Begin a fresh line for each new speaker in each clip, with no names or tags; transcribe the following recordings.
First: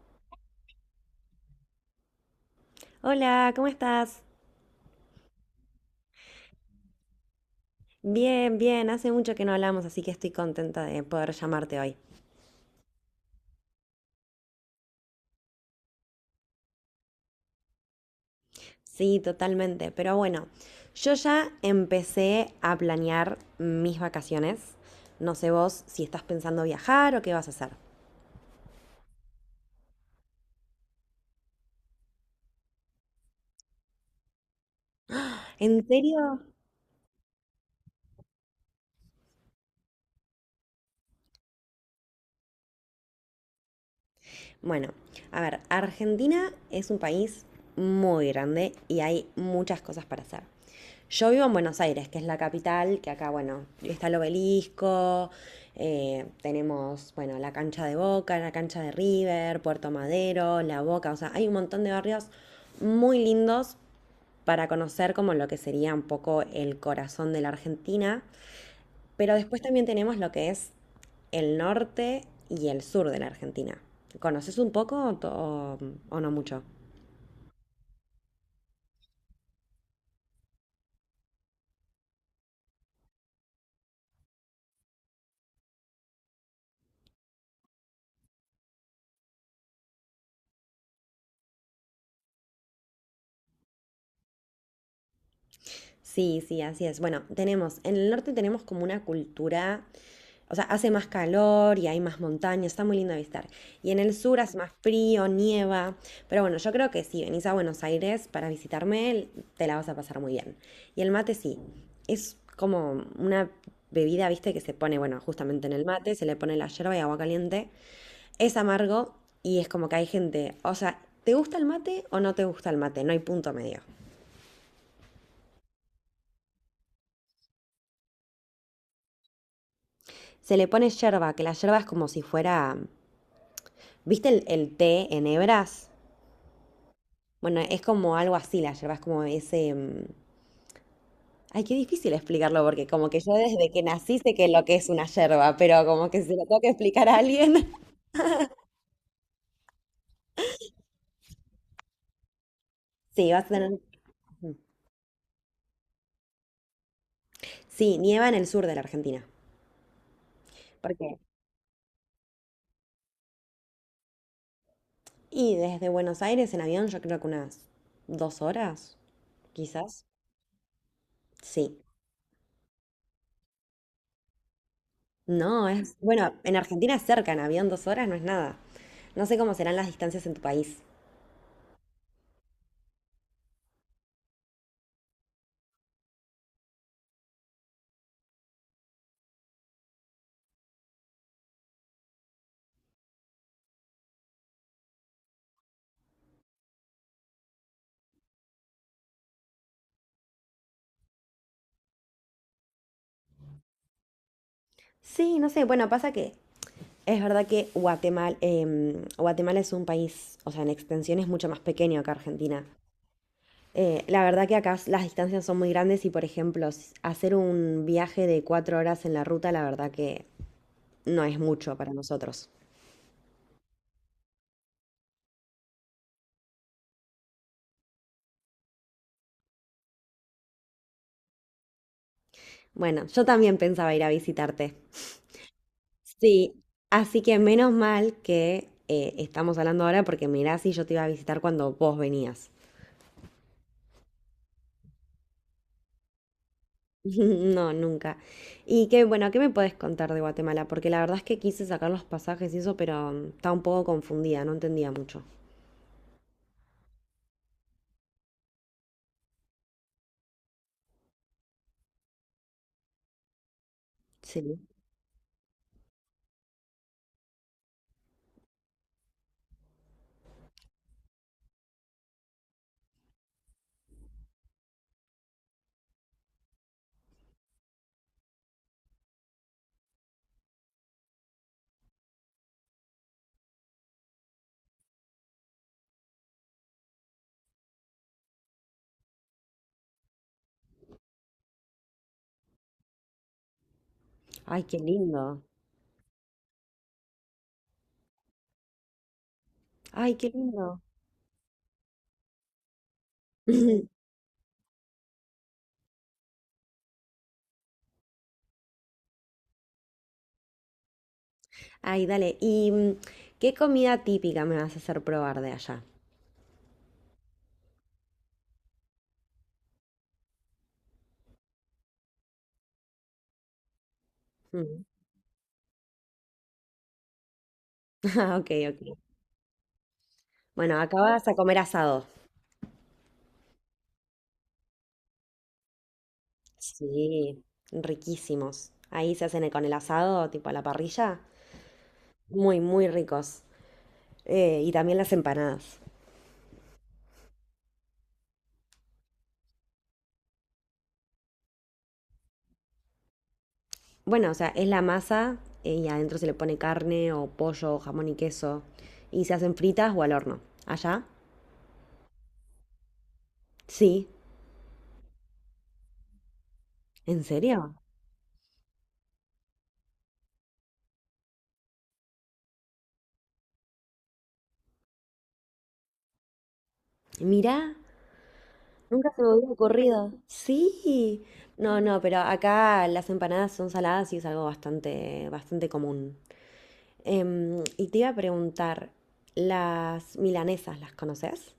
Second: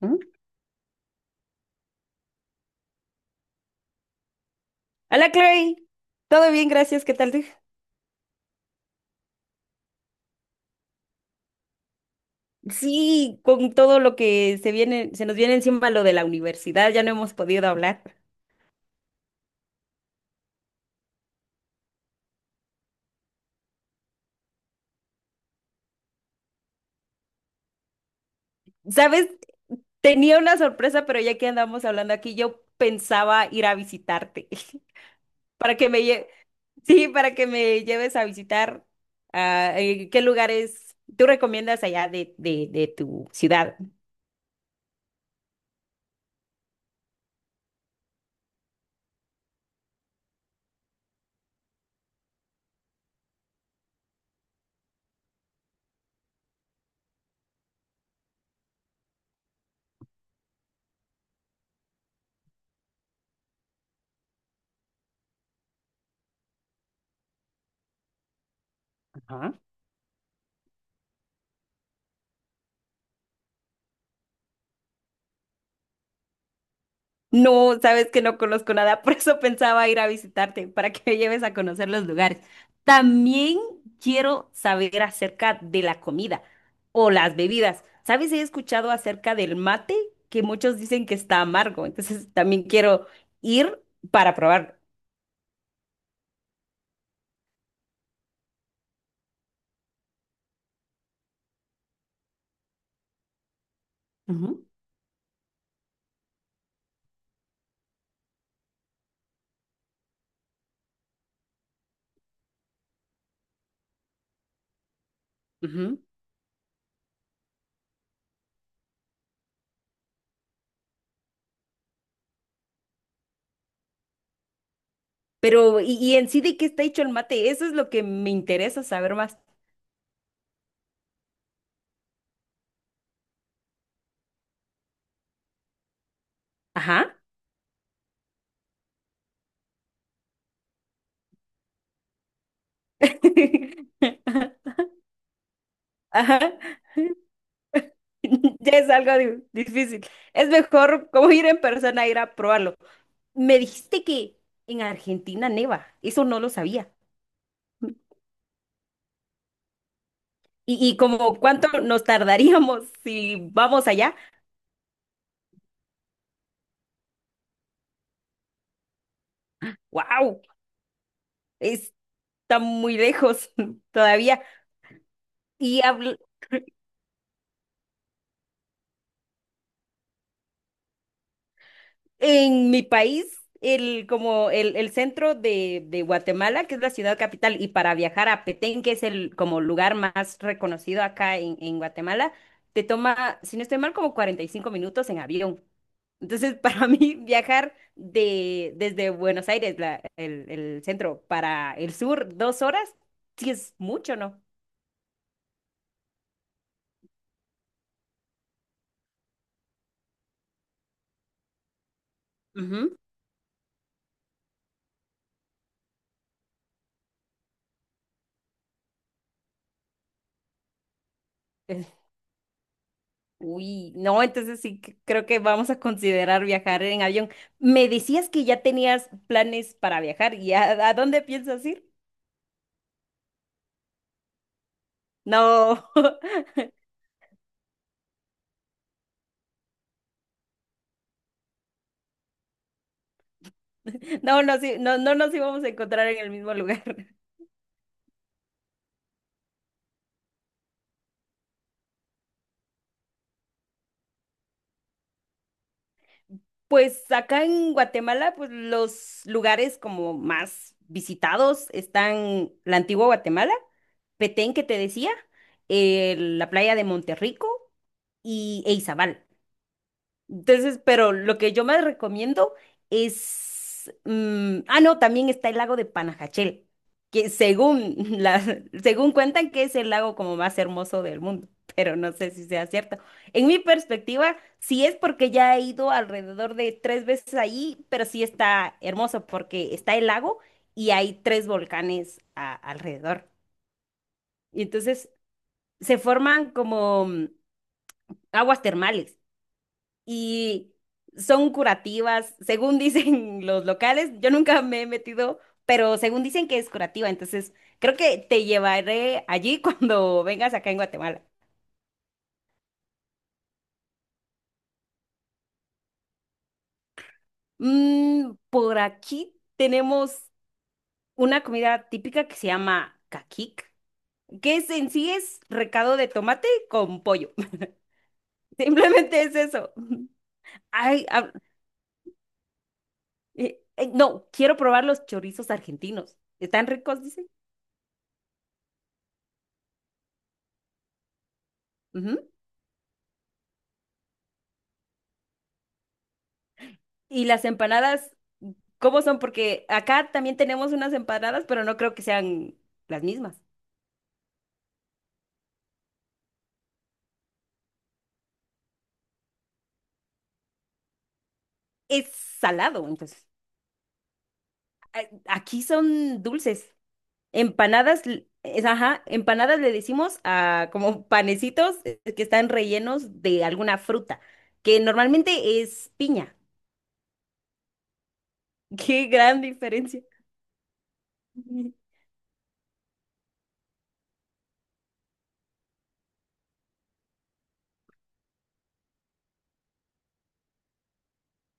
¿Mm?
Hola, ¿cómo estás?
Hola Chloe, todo bien, gracias, ¿qué tal tú?
Bien, bien, hace mucho que no hablamos, así que estoy contenta de poder llamarte hoy.
Sí, con todo lo que se viene, se nos viene encima lo de la universidad, ya no hemos podido hablar.
Sí, totalmente, pero bueno, yo ya empecé a planear mis vacaciones. No sé vos si estás pensando viajar o qué vas a hacer.
¿Sabes? Tenía una sorpresa, pero ya que andamos hablando aquí, yo pensaba ir a visitarte para
¿En
que
serio?
sí, para que me lleves a visitar qué lugares tú recomiendas allá de tu ciudad.
Bueno, a ver, Argentina es un país muy grande y hay muchas cosas para hacer. Yo vivo en Buenos Aires, que es la capital, que acá, bueno, está el obelisco, tenemos, bueno, la cancha de Boca, la cancha de River, Puerto Madero, La Boca, o sea, hay un montón de barrios muy lindos para conocer como lo que sería un poco el corazón de la Argentina. Pero después también tenemos lo que es el norte y el sur de la Argentina. ¿Conoces un poco o, o no mucho?
No, sabes que no conozco nada, por eso pensaba ir a visitarte, para que me lleves a conocer los lugares. También quiero saber acerca de la comida o las bebidas. ¿Sabes? He escuchado acerca del mate, que muchos dicen que está amargo, entonces también quiero ir para probarlo.
Sí, sí, así es. Bueno, tenemos, en el norte tenemos como una cultura, o sea, hace más calor y hay más montañas, está muy lindo de visitar. Y en el sur hace
Ujú,
más frío, nieva, pero bueno, yo creo que si venís a Buenos Aires para visitarme, te la vas a pasar muy bien. Y el mate sí, es como una bebida, viste, que se pone, bueno, justamente en el
ujú.
mate, se le pone la yerba y agua caliente. Es amargo y es como que hay gente, o sea, ¿te gusta el mate o no te gusta el mate? No hay punto medio.
Pero, ¿y en sí de qué está hecho el mate? Eso es lo que me interesa saber más.
Se le pone yerba, que la yerba es como si fuera. ¿Viste el té en hebras?
Ajá.
Bueno, es como algo así, la yerba es como ese. Ay, qué difícil explicarlo, porque como que yo desde que nací sé que lo que es una yerba, pero como que se lo
Ajá.
tengo que explicar a alguien.
Ya es algo difícil. Es mejor como ir en persona, ir a probarlo.
Sí, vas a
Me
tener.
dijiste que en Argentina neva. Eso no lo sabía.
Sí, nieva en el sur de la Argentina.
Y,
¿Por
y
qué?
como cuánto nos tardaríamos si vamos allá.
Y desde Buenos Aires en avión, yo creo que unas 2 horas, quizás.
¡Wow!
Sí.
Está muy lejos todavía.
No,
Y
es.
hablo.
Bueno, en Argentina es cerca, en avión 2 horas no es nada. No sé cómo serán las distancias en tu país.
En mi país, el centro de Guatemala, que es la ciudad capital, y para viajar a Petén, que es el como lugar más reconocido acá en Guatemala, te toma, si no estoy mal, como 45 minutos en avión. Entonces, para mí, viajar desde Buenos Aires, el centro, para el sur, 2 horas, sí es mucho, ¿no?
Sí, no sé, bueno, pasa que es verdad que Guatemala, Guatemala es un país, o sea, en extensión es mucho más pequeño que Argentina.
Ujú.
La verdad que acá las distancias son muy grandes y, por ejemplo, hacer un viaje de 4 horas en la ruta, la verdad que no es mucho para nosotros.
Uy, no, entonces sí creo que vamos a considerar viajar en avión. Me decías que ya tenías planes para viajar ¿a dónde piensas ir?
Bueno, yo también pensaba ir a visitarte.
No,
Sí, así que menos mal que estamos hablando ahora porque mirá si yo te iba a visitar cuando vos venías.
no, sí, no nos íbamos a encontrar en el mismo lugar.
No, nunca. Y qué, bueno, ¿qué me puedes contar de Guatemala? Porque la verdad es que quise sacar los pasajes y eso, pero estaba un poco confundida, no entendía mucho.
Pues acá en Guatemala, pues los lugares como más visitados están la antigua Guatemala, Petén
Sí.
que te decía, la playa de Monterrico y e Izabal. Entonces, pero lo que yo más recomiendo es... no, también está el lago de Panajachel, que según, la, según cuentan que es el lago como más hermoso del mundo, pero no sé si sea cierto. En mi perspectiva, sí es porque ya he ido alrededor de 3 veces ahí, pero sí está hermoso porque está el lago y hay 3 volcanes alrededor.
Ay,
Y
qué
entonces
lindo.
se forman como aguas termales
Ay, qué
y
lindo.
son curativas, según dicen los locales. Yo nunca me he metido, pero según dicen que es curativa, entonces creo que te llevaré allí cuando vengas acá en Guatemala.
Ay, dale. ¿Y qué comida típica me vas a hacer probar de allá?
Mm, por aquí tenemos una comida típica que se llama caquic, que es,
Mm.
en sí es recado de tomate con pollo.
Ah, Ok, ok.
Simplemente es eso.
Bueno, acá
Ay,
vas a comer asado.
no, quiero probar los chorizos argentinos. ¿Están ricos, dicen?
Sí, riquísimos. Ahí se hacen con el asado, tipo a la parrilla.
Ujú.
Muy, muy ricos. Y también las empanadas.
Y las empanadas, ¿cómo son? Porque acá también tenemos unas empanadas, pero no creo que sean las mismas.
Bueno, o sea, es la masa y adentro se le pone carne o pollo o jamón y queso y se hacen fritas o al horno. ¿Allá?
Es salado, entonces.
Sí.
A- Aquí son dulces.
¿En serio?
Empanadas, ajá, empanadas le decimos a como panecitos que están rellenos de alguna fruta, que normalmente es piña.
Mirá,
Qué
nunca se me
gran
hubiera
diferencia.
ocurrido. Sí. No, no, pero acá las empanadas son saladas y es algo bastante, bastante común. Y te iba a preguntar, ¿las milanesas las conoces?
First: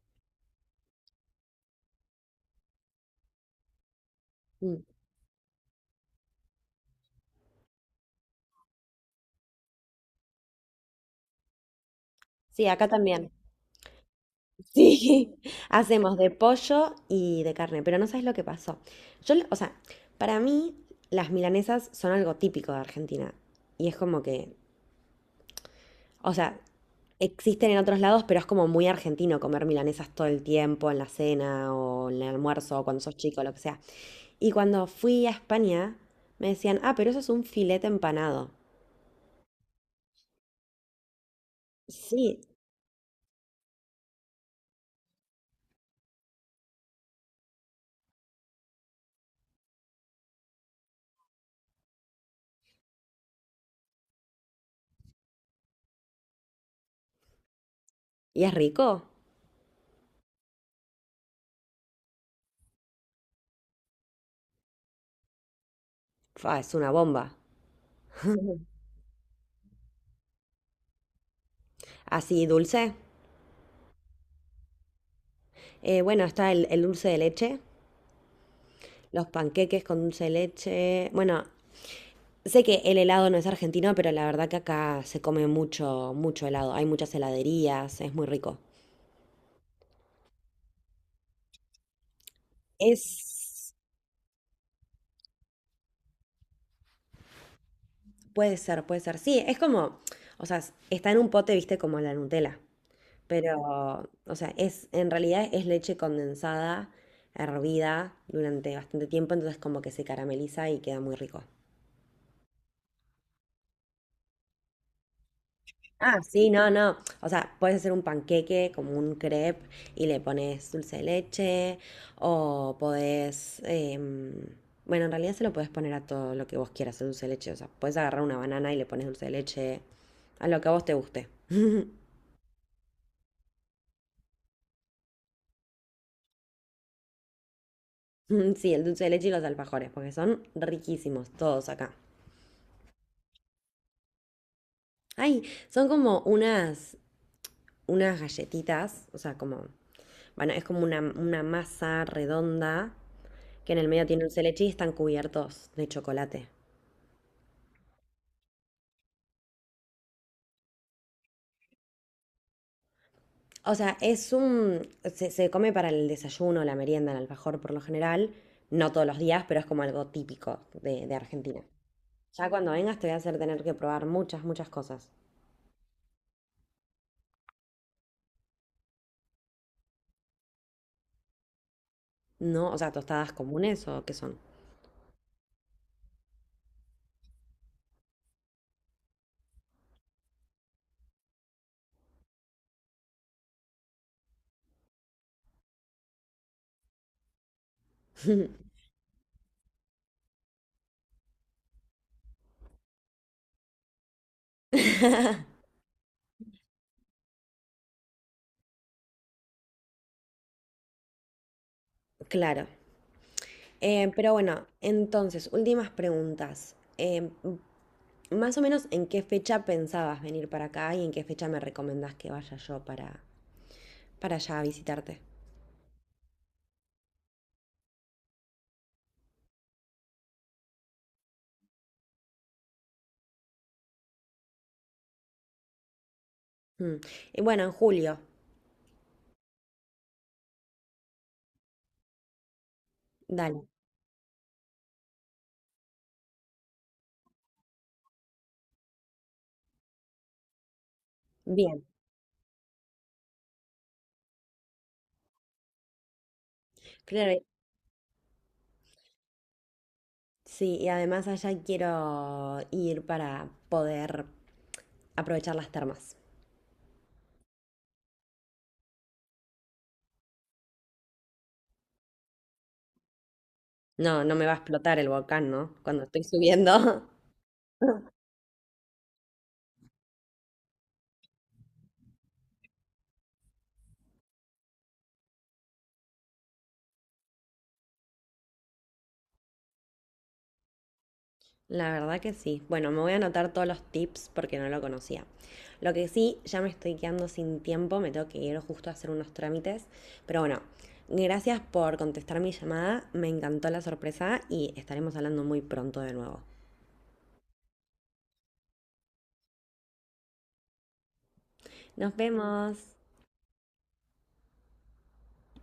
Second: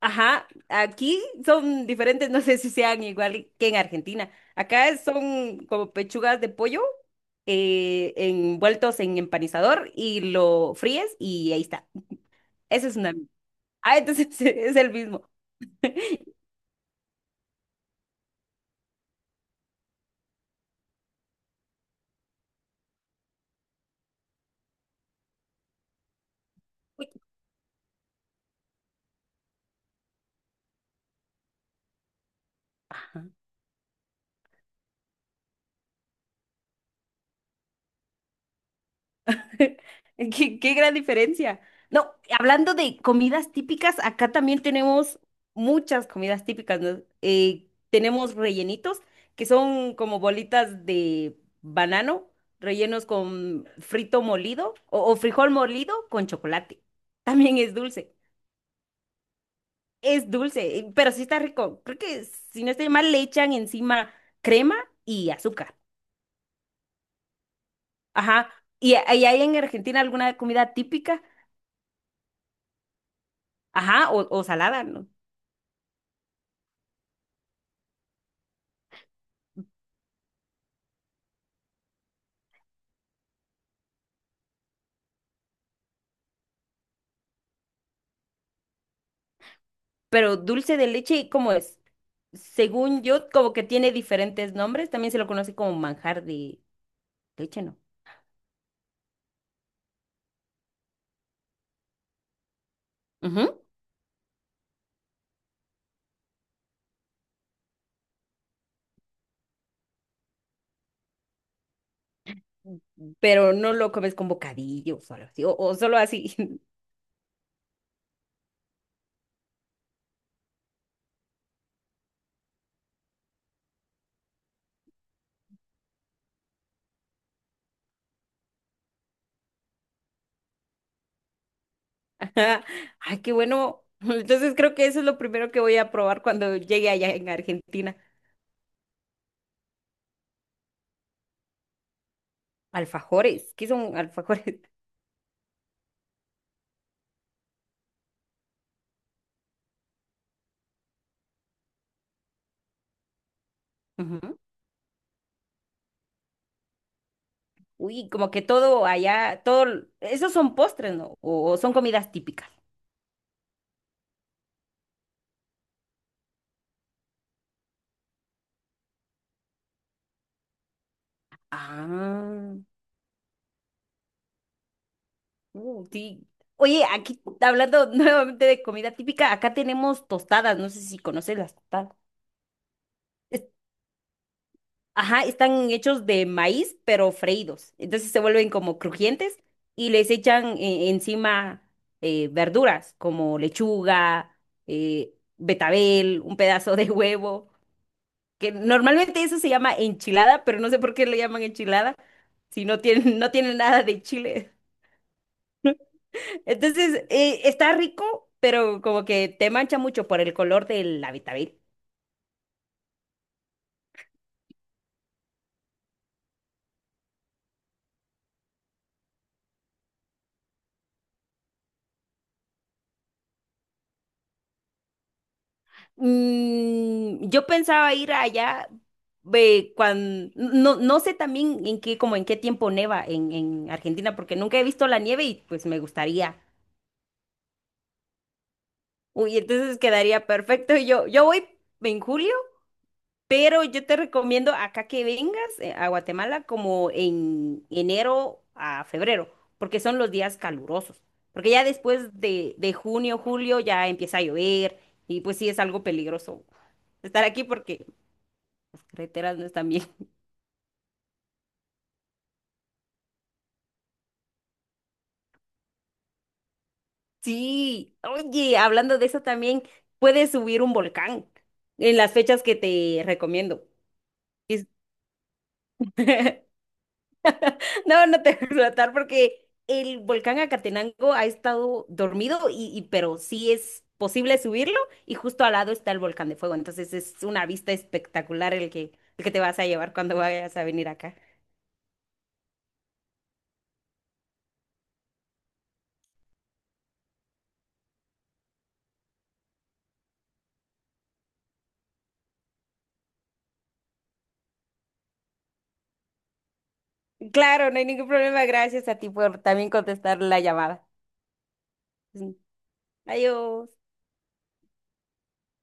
Ajá, aquí son diferentes, no sé si sean igual que en Argentina.
Mm.
Acá son como pechugas de pollo envueltos en empanizador y lo fríes y ahí está.
Sí, acá
Ese es una.
también.
Ah, entonces es el mismo.
Sí, hacemos de pollo y de carne, pero no sabes lo que pasó. Yo, o sea, para mí las milanesas son algo típico de Argentina y es como que, o sea,
Uy.
existen en otros lados, pero es como muy argentino comer milanesas todo el tiempo en la cena o en el almuerzo o cuando sos chico, lo que sea. Y cuando fui a España me decían, ah, pero eso es un filete empanado.
Qué gran diferencia. No,
Sí,
hablando de comidas típicas, acá también tenemos muchas comidas típicas, ¿no? Tenemos rellenitos, que son como bolitas de banano, rellenos con frito molido o frijol molido con chocolate. También es dulce.
y es rico.
Es dulce, pero sí está rico. Creo que si no estoy mal, le echan encima crema y azúcar.
Fa, es una bomba.
Ajá. ¿Y hay en Argentina alguna comida típica?
Así dulce.
Ajá, o salada, ¿no?
Bueno, está el dulce de leche. Los panqueques con dulce de leche. Bueno, sé que el helado no es argentino, pero la verdad que acá se come mucho, mucho helado. Hay muchas heladerías, es muy rico.
Pero dulce de leche, ¿cómo es? Según yo, como que
Es,
tiene diferentes nombres. También se lo conoce como manjar de leche, ¿no?
puede ser, puede ser. Sí, es como, o sea, está en un pote, viste, como la Nutella.
Ujú.
Pero, o sea, es, en realidad es leche condensada, hervida durante bastante tiempo, entonces como que se carameliza y queda muy rico.
Pero no lo comes con bocadillos o solo así, o solo
Ah,
así.
sí, no, no. O sea, puedes hacer un panqueque como un crepe y le pones dulce de leche o podés... bueno, en realidad se lo podés poner a todo lo que vos quieras, el dulce de leche. O sea, podés agarrar una banana y le pones dulce de leche a lo que a vos te guste.
Ajá. Ay, qué bueno. Entonces creo que eso es lo primero que voy a probar cuando llegue allá en Argentina.
Sí, el dulce de leche y los alfajores, porque son riquísimos todos acá.
Alfajores. ¿Qué son alfajores?
Ay, son como unas, unas galletitas, o sea, como... Bueno, es como una masa redonda que en el medio tiene un
Ujú.
celechi y están cubiertos de chocolate.
Uy, como que todo allá, todo, esos son postres, ¿no? O son comidas típicas.
O sea, es un... Se come para el desayuno, la merienda, el alfajor por lo general. No todos los días, pero es como algo típico de Argentina. Ya
Ah.
cuando vengas te voy a hacer tener que probar muchas, muchas cosas.
Sí. Oye, aquí hablando nuevamente de comida típica, acá tenemos tostadas, no sé si conoces las tostadas.
No, o sea, tostadas
Es-
comunes o qué son.
Ajá, están hechos de maíz, pero freídos. Entonces se vuelven como crujientes y les echan encima verduras como lechuga, betabel, un pedazo de huevo, que normalmente eso se llama enchilada, pero no sé por qué le llaman enchilada si no tienen, no tienen nada de chile. Entonces, está rico, pero como que te mancha mucho por el color del Habitábil.
Claro. Pero bueno, entonces, últimas preguntas. Más o menos, ¿en qué fecha pensabas venir para acá y en qué fecha me recomendás que vaya yo para allá a visitarte?
Mm, yo pensaba ir allá cuando no, no sé también en qué, como en qué tiempo neva en Argentina, porque nunca he visto la nieve y pues me gustaría.
Mm. Y bueno, en julio,
Uy, entonces quedaría perfecto. Yo voy en julio. Pero
dale,
yo te recomiendo acá que vengas a Guatemala como en enero a febrero, porque son los días calurosos. Porque ya
bien.
después de junio, julio ya empieza a llover y pues sí es algo peligroso estar
Claro,
aquí porque las carreteras no están bien.
sí, y además allá quiero ir para poder aprovechar las termas.
Sí, oye, hablando de eso también, puedes subir un volcán en las fechas que te recomiendo.
No, no me va a
Es-
explotar el volcán, ¿no? Cuando estoy subiendo.
No, no te voy a explotar porque el volcán Acatenango ha estado dormido pero sí es posible subirlo y justo al lado está el volcán de fuego. Entonces es una vista espectacular el que te vas a llevar cuando vayas a venir acá.
La verdad que sí. Bueno, me voy a anotar todos los tips porque no lo conocía. Lo que sí, ya me estoy quedando sin tiempo, me tengo que ir justo a hacer unos trámites. Pero bueno, gracias por contestar mi llamada, me encantó la sorpresa y estaremos hablando muy pronto de nuevo.
Claro, no hay ningún problema. Gracias a ti por también contestar la llamada.
Nos vemos.
Adiós.